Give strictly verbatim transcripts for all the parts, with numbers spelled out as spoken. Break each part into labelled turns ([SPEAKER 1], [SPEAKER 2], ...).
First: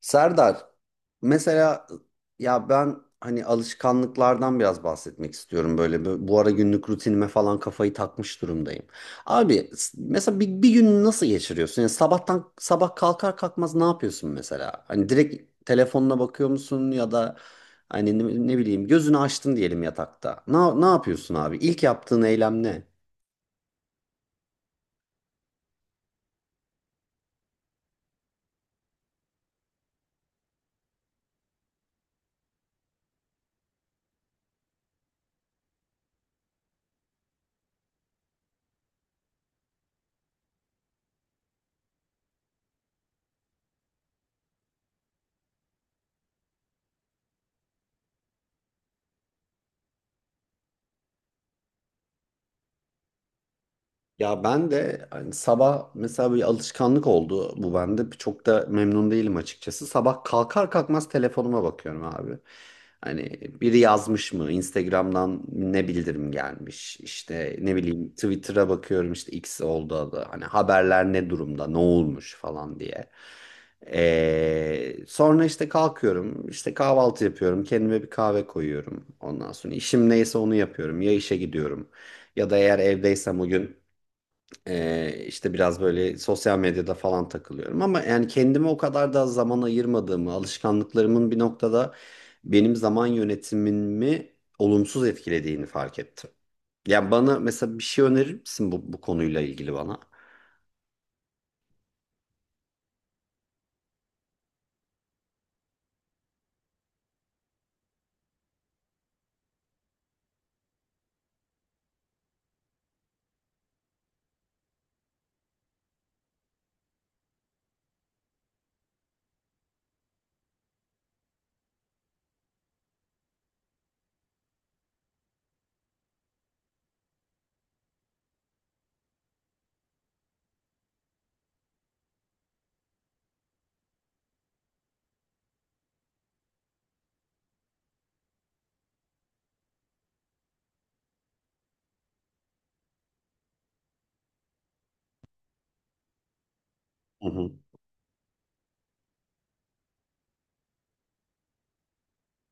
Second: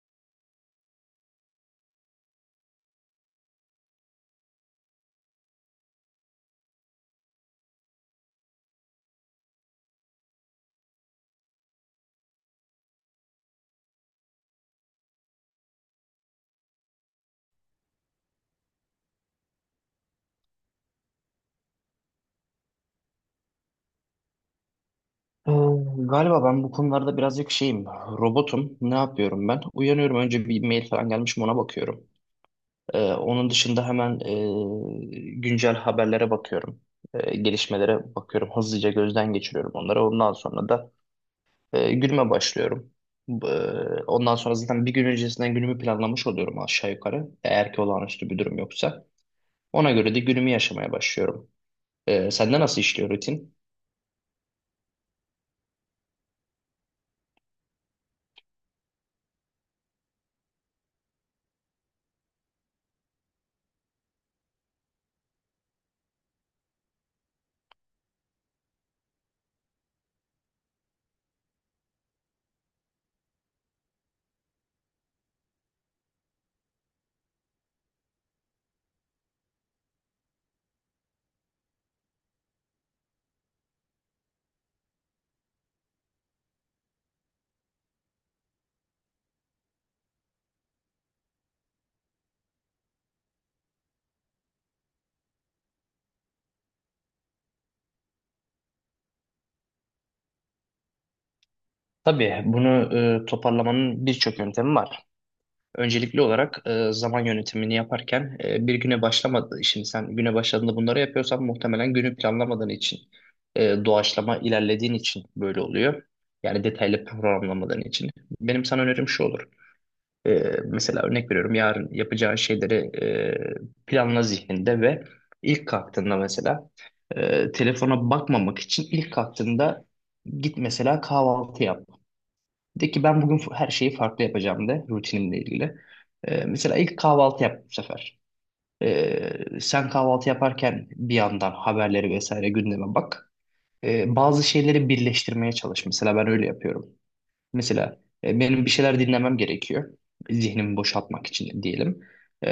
[SPEAKER 1] Serdar, mesela ya ben hani alışkanlıklardan biraz bahsetmek istiyorum böyle bu bu ara günlük rutinime falan kafayı takmış durumdayım. Abi s- mesela bir, bir gün nasıl geçiriyorsun? Yani sabahtan sabah kalkar kalkmaz ne yapıyorsun mesela? Hani direkt telefonuna bakıyor musun ya da hani ne, ne bileyim gözünü açtın diyelim yatakta. Ne, ne yapıyorsun abi? İlk yaptığın eylem ne?
[SPEAKER 2] Ee, Galiba ben bu konularda birazcık şeyim, robotum. Ne yapıyorum ben? Uyanıyorum, önce bir mail falan gelmiş mi ona bakıyorum. Ee, onun dışında hemen e, güncel haberlere bakıyorum. Ee, gelişmelere bakıyorum. Hızlıca gözden geçiriyorum onları. Ondan sonra da e, günüme başlıyorum. Ee, Ondan sonra zaten bir gün öncesinden günümü planlamış oluyorum aşağı yukarı, eğer ki olağanüstü bir durum yoksa. Ona göre de günümü yaşamaya başlıyorum. Ee, sende nasıl işliyor rutin?
[SPEAKER 1] Ya ben de hani sabah mesela bir alışkanlık oldu bu bende. Çok da memnun değilim açıkçası. Sabah kalkar kalkmaz telefonuma bakıyorum abi. Hani biri yazmış mı? Instagram'dan ne bildirim gelmiş? İşte ne bileyim Twitter'a bakıyorum, işte X oldu adı. Hani haberler ne durumda? Ne olmuş falan diye. Ee, sonra işte kalkıyorum, işte kahvaltı yapıyorum, kendime bir kahve koyuyorum. Ondan sonra işim neyse onu yapıyorum. Ya işe gidiyorum ya da eğer evdeysem o gün ee, işte biraz böyle sosyal medyada falan takılıyorum, ama yani kendime o kadar da zaman ayırmadığımı, alışkanlıklarımın bir noktada benim zaman yönetimimi olumsuz etkilediğini fark ettim. Yani bana mesela bir şey önerir misin bu, bu konuyla ilgili bana?
[SPEAKER 2] Tabii bunu e, toparlamanın birçok yöntemi var. Öncelikli olarak e, zaman yönetimini yaparken e, bir güne başlamadı. Şimdi sen güne başladığında bunları yapıyorsan muhtemelen günü planlamadığın için, e, doğaçlama ilerlediğin için böyle oluyor. Yani detaylı programlamadığın için. Benim sana önerim şu olur. E, Mesela örnek veriyorum, yarın yapacağın şeyleri e, planla zihninde ve ilk kalktığında, mesela e, telefona bakmamak için ilk kalktığında git mesela kahvaltı yap. De ki ben bugün her şeyi farklı yapacağım, de rutinimle ilgili. Ee, mesela ilk kahvaltı yap bu sefer. Ee, sen kahvaltı yaparken bir yandan haberleri vesaire, gündeme bak. Ee, bazı şeyleri birleştirmeye çalış. Mesela ben öyle yapıyorum.
[SPEAKER 1] Hı hı.
[SPEAKER 2] Mesela e, benim bir şeyler dinlemem gerekiyor. Zihnimi boşaltmak için diyelim. E,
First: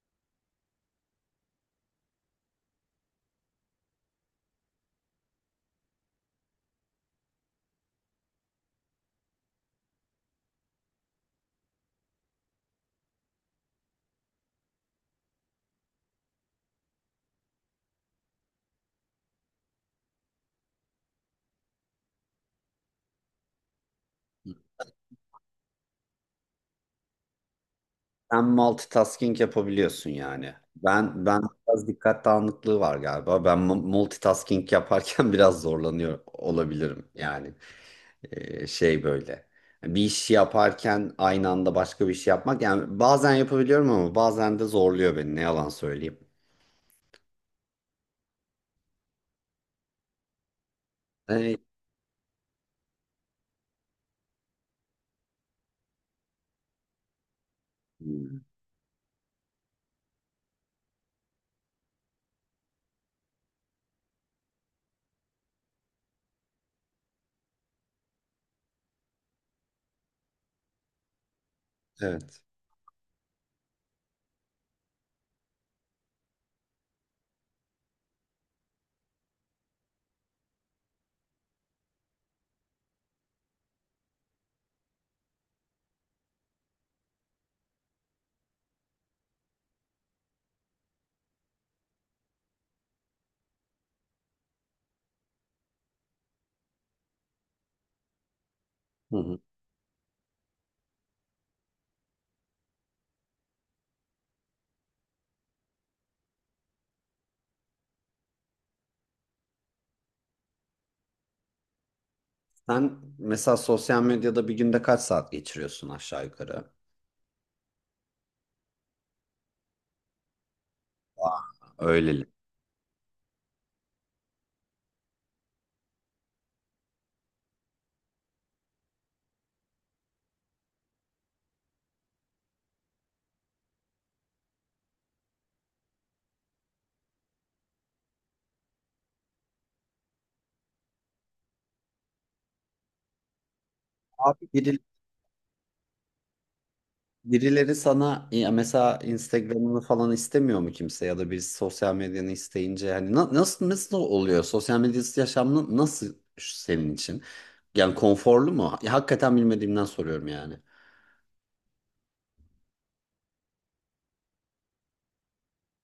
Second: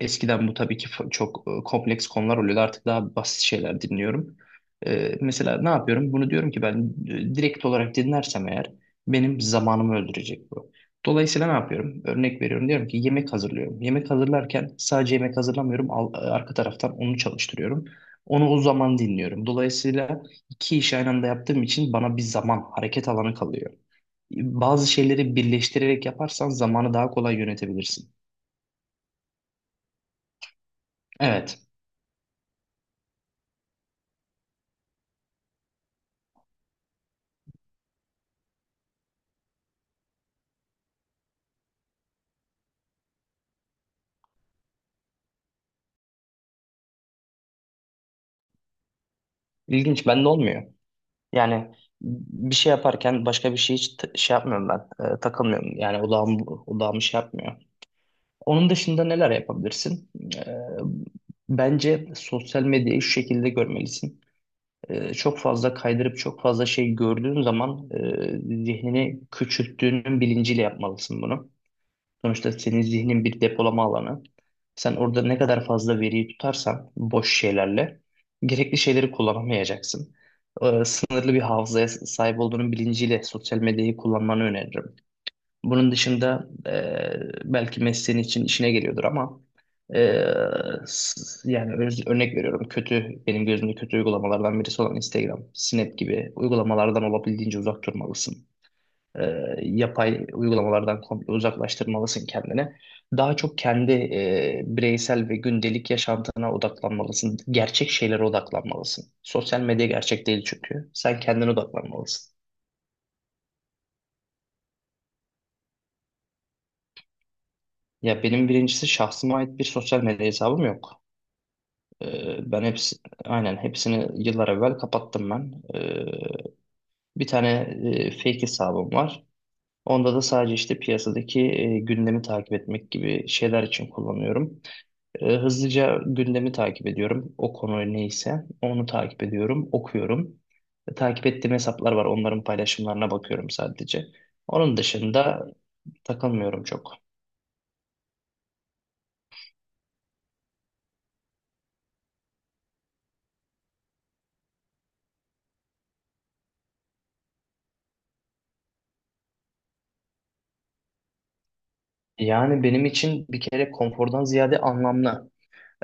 [SPEAKER 2] Eskiden bu tabii ki fa- çok e, kompleks konular oluyordu. Artık daha basit şeyler dinliyorum. E, mesela ne yapıyorum? Bunu diyorum ki ben e, direkt olarak dinlersem eğer benim zamanımı öldürecek bu. Dolayısıyla ne yapıyorum? Örnek veriyorum. Diyorum ki yemek hazırlıyorum. Yemek hazırlarken sadece yemek hazırlamıyorum. Al- e, arka taraftan onu çalıştırıyorum. Onu o zaman dinliyorum. Dolayısıyla iki işi aynı anda yaptığım için bana bir zaman, hareket alanı kalıyor. Bazı şeyleri birleştirerek yaparsan zamanı daha kolay yönetebilirsin.
[SPEAKER 1] Sen multitasking yapabiliyorsun yani. Ben ben
[SPEAKER 2] Evet,
[SPEAKER 1] biraz dikkat dağınıklığı var galiba. Ben mu- multitasking yaparken biraz zorlanıyor olabilirim yani. Ee, şey böyle. Bir iş yaparken aynı anda başka bir şey yapmak. Yani bazen yapabiliyorum ama bazen de zorluyor beni. Ne yalan söyleyeyim.
[SPEAKER 2] ilginç. Bende olmuyor.
[SPEAKER 1] Ee,
[SPEAKER 2] Yani bir şey yaparken başka bir şey hiç t- şey yapmıyorum ben. E, takılmıyorum. Yani odağım, odağımı şey yapmıyor. Onun dışında neler yapabilirsin? E, Bence sosyal medyayı şu şekilde görmelisin. E, çok fazla kaydırıp çok fazla şey gördüğün zaman e, zihnini küçülttüğünün bilinciyle yapmalısın bunu.
[SPEAKER 1] evet.
[SPEAKER 2] Sonuçta senin zihnin bir depolama alanı. Sen orada ne kadar fazla veriyi tutarsan boş şeylerle gerekli şeyleri kullanamayacaksın. Ee, sınırlı bir hafızaya sahip olduğunun bilinciyle sosyal medyayı kullanmanı öneririm. Bunun dışında e, belki mesleğin için işine geliyordur ama e, s- yani öz- örnek veriyorum, kötü, benim gözümde kötü uygulamalardan birisi olan Instagram, Snap gibi uygulamalardan olabildiğince uzak durmalısın,
[SPEAKER 1] Hı
[SPEAKER 2] e,
[SPEAKER 1] hı.
[SPEAKER 2] yapay uygulamalardan komple uzaklaştırmalısın kendini. Daha çok kendi e, bireysel ve gündelik yaşantına odaklanmalısın. Gerçek şeylere odaklanmalısın. Sosyal medya gerçek değil çünkü. Sen kendine odaklanmalısın.
[SPEAKER 1] Sen mesela sosyal medyada bir günde kaç saat geçiriyorsun aşağı yukarı?
[SPEAKER 2] Ya benim birincisi şahsıma ait bir sosyal medya hesabım yok.
[SPEAKER 1] Aa, öyleli.
[SPEAKER 2] E, ben hepsi, aynen hepsini yıllar evvel kapattım ben. E, bir tane e, fake hesabım var. Onda da sadece işte piyasadaki e, gündemi takip etmek gibi şeyler için kullanıyorum. E, hızlıca gündemi takip ediyorum. O konu neyse onu takip ediyorum, okuyorum. E, takip ettiğim hesaplar var. Onların paylaşımlarına bakıyorum sadece.
[SPEAKER 1] Abi,
[SPEAKER 2] Onun dışında takılmıyorum çok.
[SPEAKER 1] birileri sana ya mesela Instagram'ını falan istemiyor mu kimse ya da birisi sosyal medyanı isteyince hani na- nasıl nasıl oluyor? Sosyal medyası yaşamın nasıl senin için? Yani konforlu mu? Ya, hakikaten bilmediğimden soruyorum yani.
[SPEAKER 2] Yani benim için bir kere konfordan ziyade anlamlı.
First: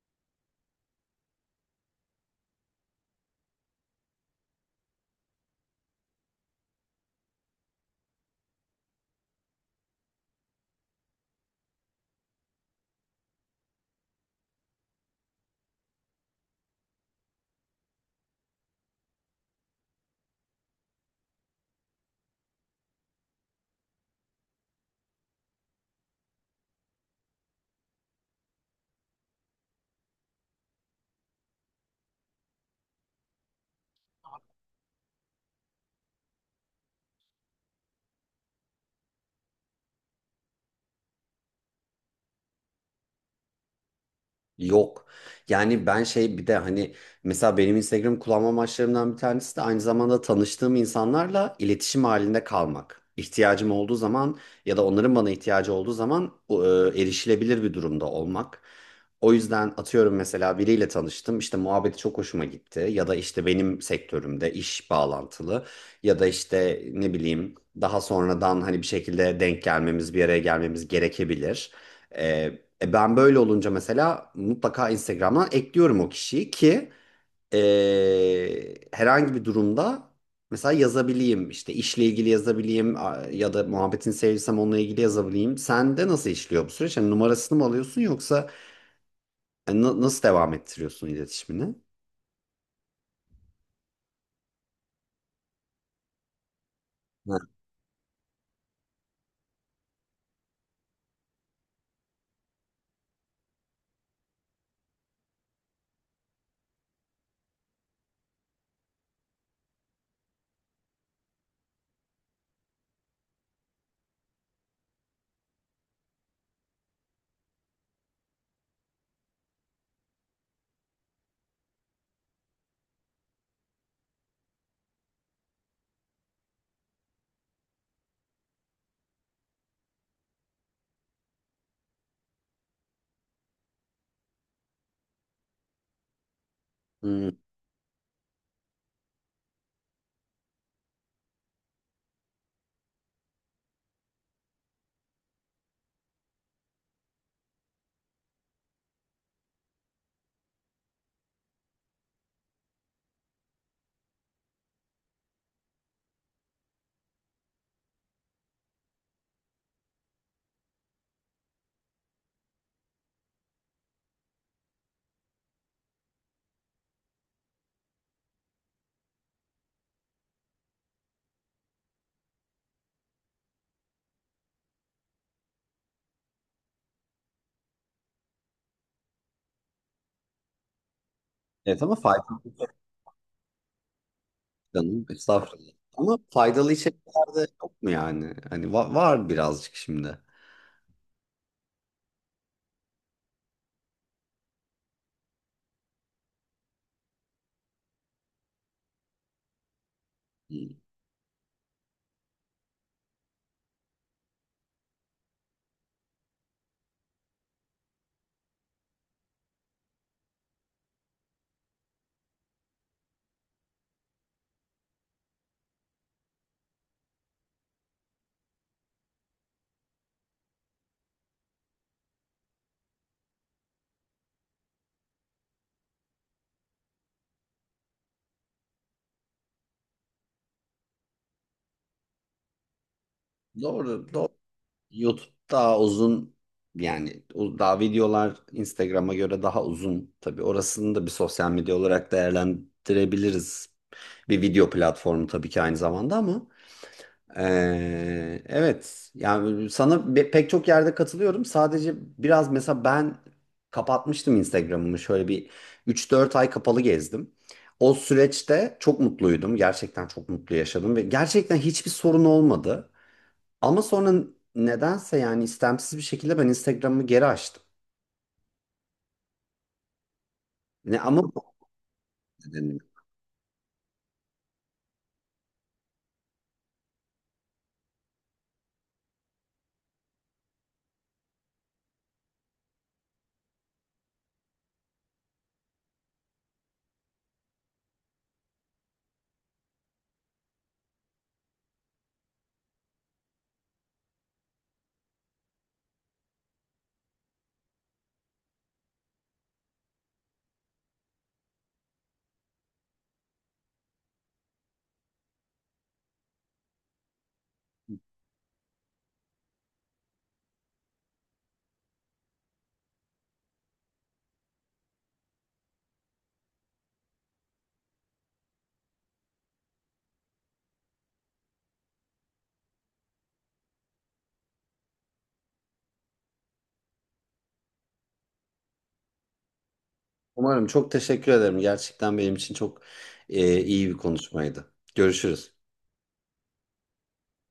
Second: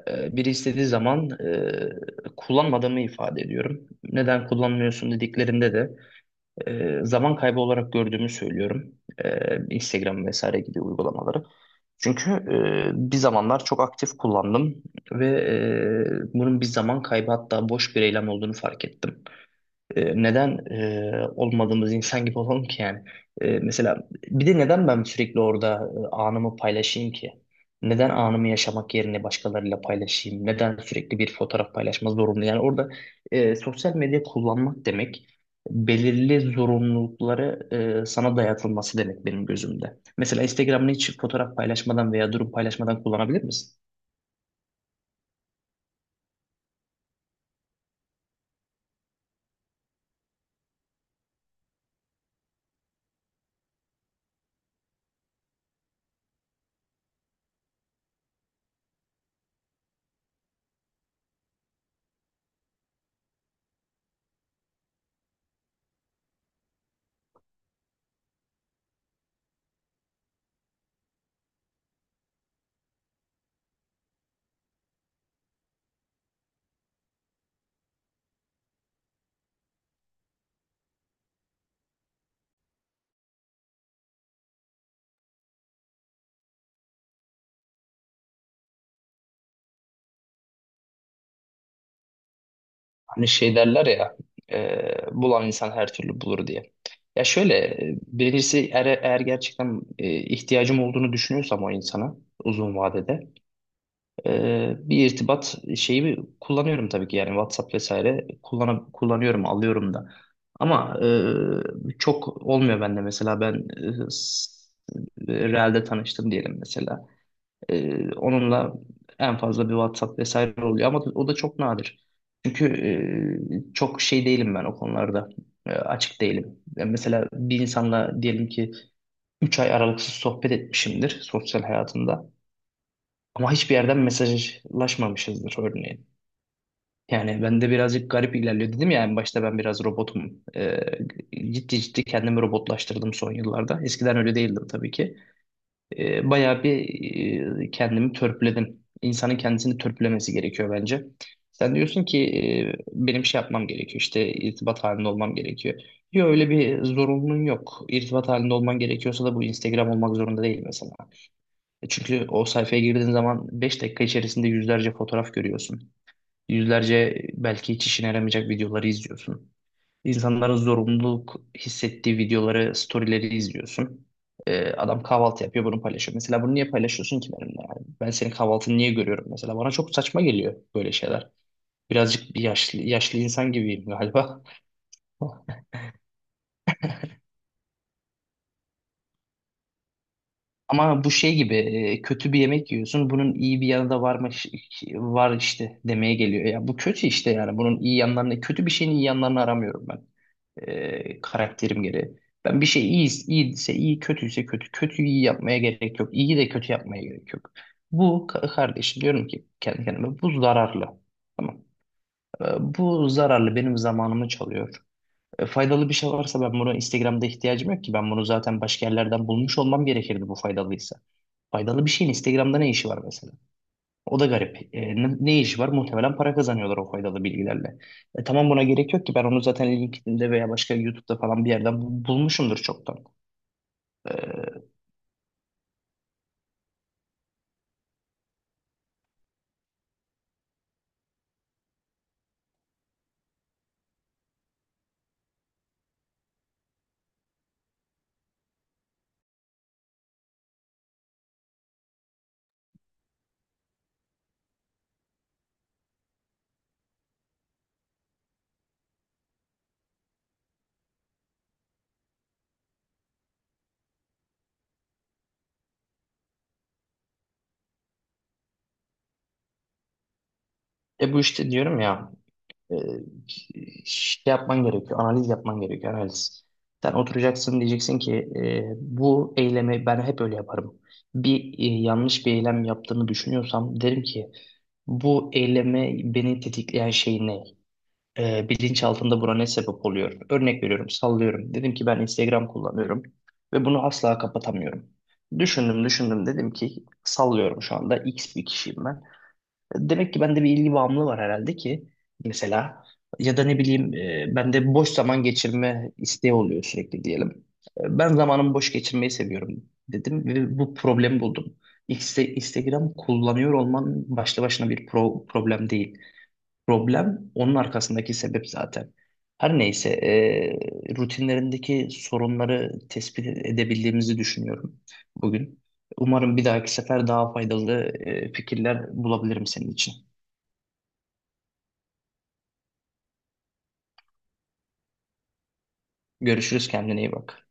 [SPEAKER 2] E, biri istediği zaman e, kullanmadığımı ifade ediyorum. Neden kullanmıyorsun dediklerinde de E, zaman kaybı olarak gördüğümü söylüyorum. E, Instagram vesaire gibi uygulamaları. Çünkü e, bir zamanlar çok aktif kullandım ve e, bunun bir zaman kaybı, hatta boş bir eylem olduğunu fark ettim. E, neden e, olmadığımız insan gibi olalım ki yani? E, mesela bir de neden ben sürekli orada e, anımı paylaşayım ki? Neden anımı yaşamak yerine başkalarıyla paylaşayım? Neden sürekli bir fotoğraf paylaşma zorunlu? Yani orada e, sosyal medya kullanmak demek belirli zorunlulukları e, sana dayatılması demek benim gözümde. Mesela Instagram'ını hiç fotoğraf paylaşmadan veya durum paylaşmadan kullanabilir misin?
[SPEAKER 1] Yok. Yani ben şey bir de hani mesela benim Instagram kullanma amaçlarımdan bir tanesi de aynı zamanda tanıştığım insanlarla iletişim halinde kalmak. İhtiyacım olduğu zaman ya da onların bana ihtiyacı olduğu zaman e, erişilebilir bir durumda olmak. O yüzden atıyorum mesela biriyle tanıştım, işte muhabbeti çok hoşuma gitti ya da işte benim sektörümde iş bağlantılı ya da işte ne bileyim daha sonradan hani bir şekilde denk gelmemiz, bir araya gelmemiz gerekebilir. E, ben böyle olunca mesela mutlaka Instagram'dan ekliyorum o kişiyi ki e, herhangi bir durumda mesela yazabileyim. İşte işle ilgili yazabileyim, a- ya da muhabbetini sevdiysem onunla ilgili yazabileyim. Sen de nasıl işliyor bu süreç? Hani numarasını mı alıyorsun yoksa e, na- nasıl devam ettiriyorsun iletişimini?
[SPEAKER 2] Hani şey derler ya, e, bulan insan her türlü bulur diye. Ya
[SPEAKER 1] Ha.
[SPEAKER 2] şöyle, e, birincisi eğer, eğer gerçekten e, ihtiyacım olduğunu düşünüyorsam o insana, uzun vadede e, bir irtibat şeyi kullanıyorum tabii ki, yani WhatsApp vesaire kullan kullanıyorum, alıyorum da. Ama e, çok olmuyor bende. Mesela ben e, s- e, Real'de tanıştım diyelim mesela. Ee, onunla en fazla bir WhatsApp vesaire oluyor, ama o da çok nadir. Çünkü e, çok şey değilim ben o konularda. E, açık değilim. E, mesela bir insanla diyelim ki üç ay aralıksız sohbet etmişimdir sosyal hayatımda. Ama hiçbir yerden mesajlaşmamışızdır örneğin.
[SPEAKER 1] Hmm.
[SPEAKER 2] Yani ben de birazcık garip ilerliyor, dedim ya en başta, ben biraz robotum. E, ciddi ciddi kendimi robotlaştırdım son yıllarda. Eskiden öyle değildim tabii ki. E, bayağı bir e, kendimi törpüledim. İnsanın kendisini törpülemesi gerekiyor bence. Sen diyorsun ki e, benim şey yapmam gerekiyor, işte irtibat halinde olmam gerekiyor. Yok öyle bir zorunluluğun yok. İrtibat halinde olman gerekiyorsa da bu Instagram olmak zorunda değil mesela. E, Çünkü o sayfaya girdiğin zaman beş dakika içerisinde yüzlerce fotoğraf görüyorsun. Yüzlerce belki hiç işine yaramayacak videoları izliyorsun. İnsanların zorunluluk hissettiği videoları, storyleri izliyorsun. Ee, adam kahvaltı yapıyor, bunu paylaşıyor. Mesela bunu niye paylaşıyorsun ki benimle? Yani ben senin kahvaltını niye görüyorum mesela? Bana çok saçma geliyor böyle şeyler.
[SPEAKER 1] Evet ama
[SPEAKER 2] Birazcık
[SPEAKER 1] faydalı
[SPEAKER 2] bir yaşlı, yaşlı insan gibiyim galiba.
[SPEAKER 1] canım, estağfurullah. Ama faydalı içerikler de yok mu yani? Hani va- var birazcık şimdi.
[SPEAKER 2] Ama bu şey gibi, e, kötü bir yemek yiyorsun. Bunun iyi bir yanı da varmış, var işte demeye geliyor. Ya bu kötü işte yani. Bunun iyi yanlarını, kötü bir şeyin iyi yanlarını aramıyorum ben.
[SPEAKER 1] Hmm.
[SPEAKER 2] E, karakterim gereği. Ben bir şey iyi, iyiyse iyi, kötüyse kötü. Kötüyü iyi yapmaya gerek yok. İyi de kötü yapmaya gerek yok. Bu ka- kardeşim, diyorum ki kendi kendime, bu zararlı. Tamam. E, Bu zararlı benim zamanımı çalıyor. E, faydalı bir şey varsa ben bunu Instagram'da, ihtiyacım yok ki. Ben bunu zaten başka yerlerden bulmuş olmam gerekirdi bu faydalıysa. Faydalı bir şeyin Instagram'da ne işi var mesela? O da garip. E, ne, ne işi var? Muhtemelen para kazanıyorlar o faydalı bilgilerle. E, tamam, buna gerek yok ki. Ben onu zaten LinkedIn'de veya başka YouTube'da falan bir yerden bu- bulmuşumdur çoktan.
[SPEAKER 1] Doğru, doğru.
[SPEAKER 2] E,
[SPEAKER 1] YouTube daha uzun, yani o- daha videolar Instagram'a göre daha uzun. Tabii orasını da bir sosyal medya olarak değerlendirebiliriz. Bir video platformu tabii ki aynı zamanda, ama eee, evet, yani sana be- pek çok yerde katılıyorum. Sadece biraz mesela ben kapatmıştım Instagram'ımı şöyle bir üç dört ay kapalı gezdim. O süreçte çok mutluydum. Gerçekten çok mutlu yaşadım ve gerçekten hiçbir sorun olmadı. Ama sonra nedense yani istemsiz bir şekilde ben Instagram'ımı geri açtım. Ne
[SPEAKER 2] e bu
[SPEAKER 1] ama bu
[SPEAKER 2] işte Diyorum ya, e,
[SPEAKER 1] nedenle.
[SPEAKER 2] şey yapman gerekiyor. Analiz yapman gerekiyor. Analiz. Sen oturacaksın, diyeceksin ki e, bu eylemi ben hep öyle yaparım. Bir e, yanlış bir eylem yaptığımı düşünüyorsam derim ki, bu eylemi beni tetikleyen şey ne? E, bilinçaltında buna ne sebep oluyor? Örnek veriyorum, sallıyorum. Dedim ki ben Instagram kullanıyorum ve bunu asla kapatamıyorum. Düşündüm, düşündüm. Dedim ki sallıyorum, şu anda X bir kişiyim ben. Demek ki bende bir ilgi bağımlılığı var herhalde ki, mesela, ya da ne bileyim, e, bende boş zaman geçirme isteği oluyor sürekli diyelim. E, Ben zamanımı boş geçirmeyi seviyorum dedim ve bu problemi buldum. İnste- Instagram kullanıyor olman başlı başına bir pro- problem değil. Problem onun arkasındaki sebep zaten. Her neyse, e, rutinlerindeki sorunları tespit edebildiğimizi düşünüyorum bugün. Umarım bir dahaki sefer daha faydalı e, fikirler bulabilirim senin için.
[SPEAKER 1] Umarım çok teşekkür ederim. Gerçekten benim için çok e, iyi bir konuşmaydı. Görüşürüz.
[SPEAKER 2] Görüşürüz, kendine iyi bak.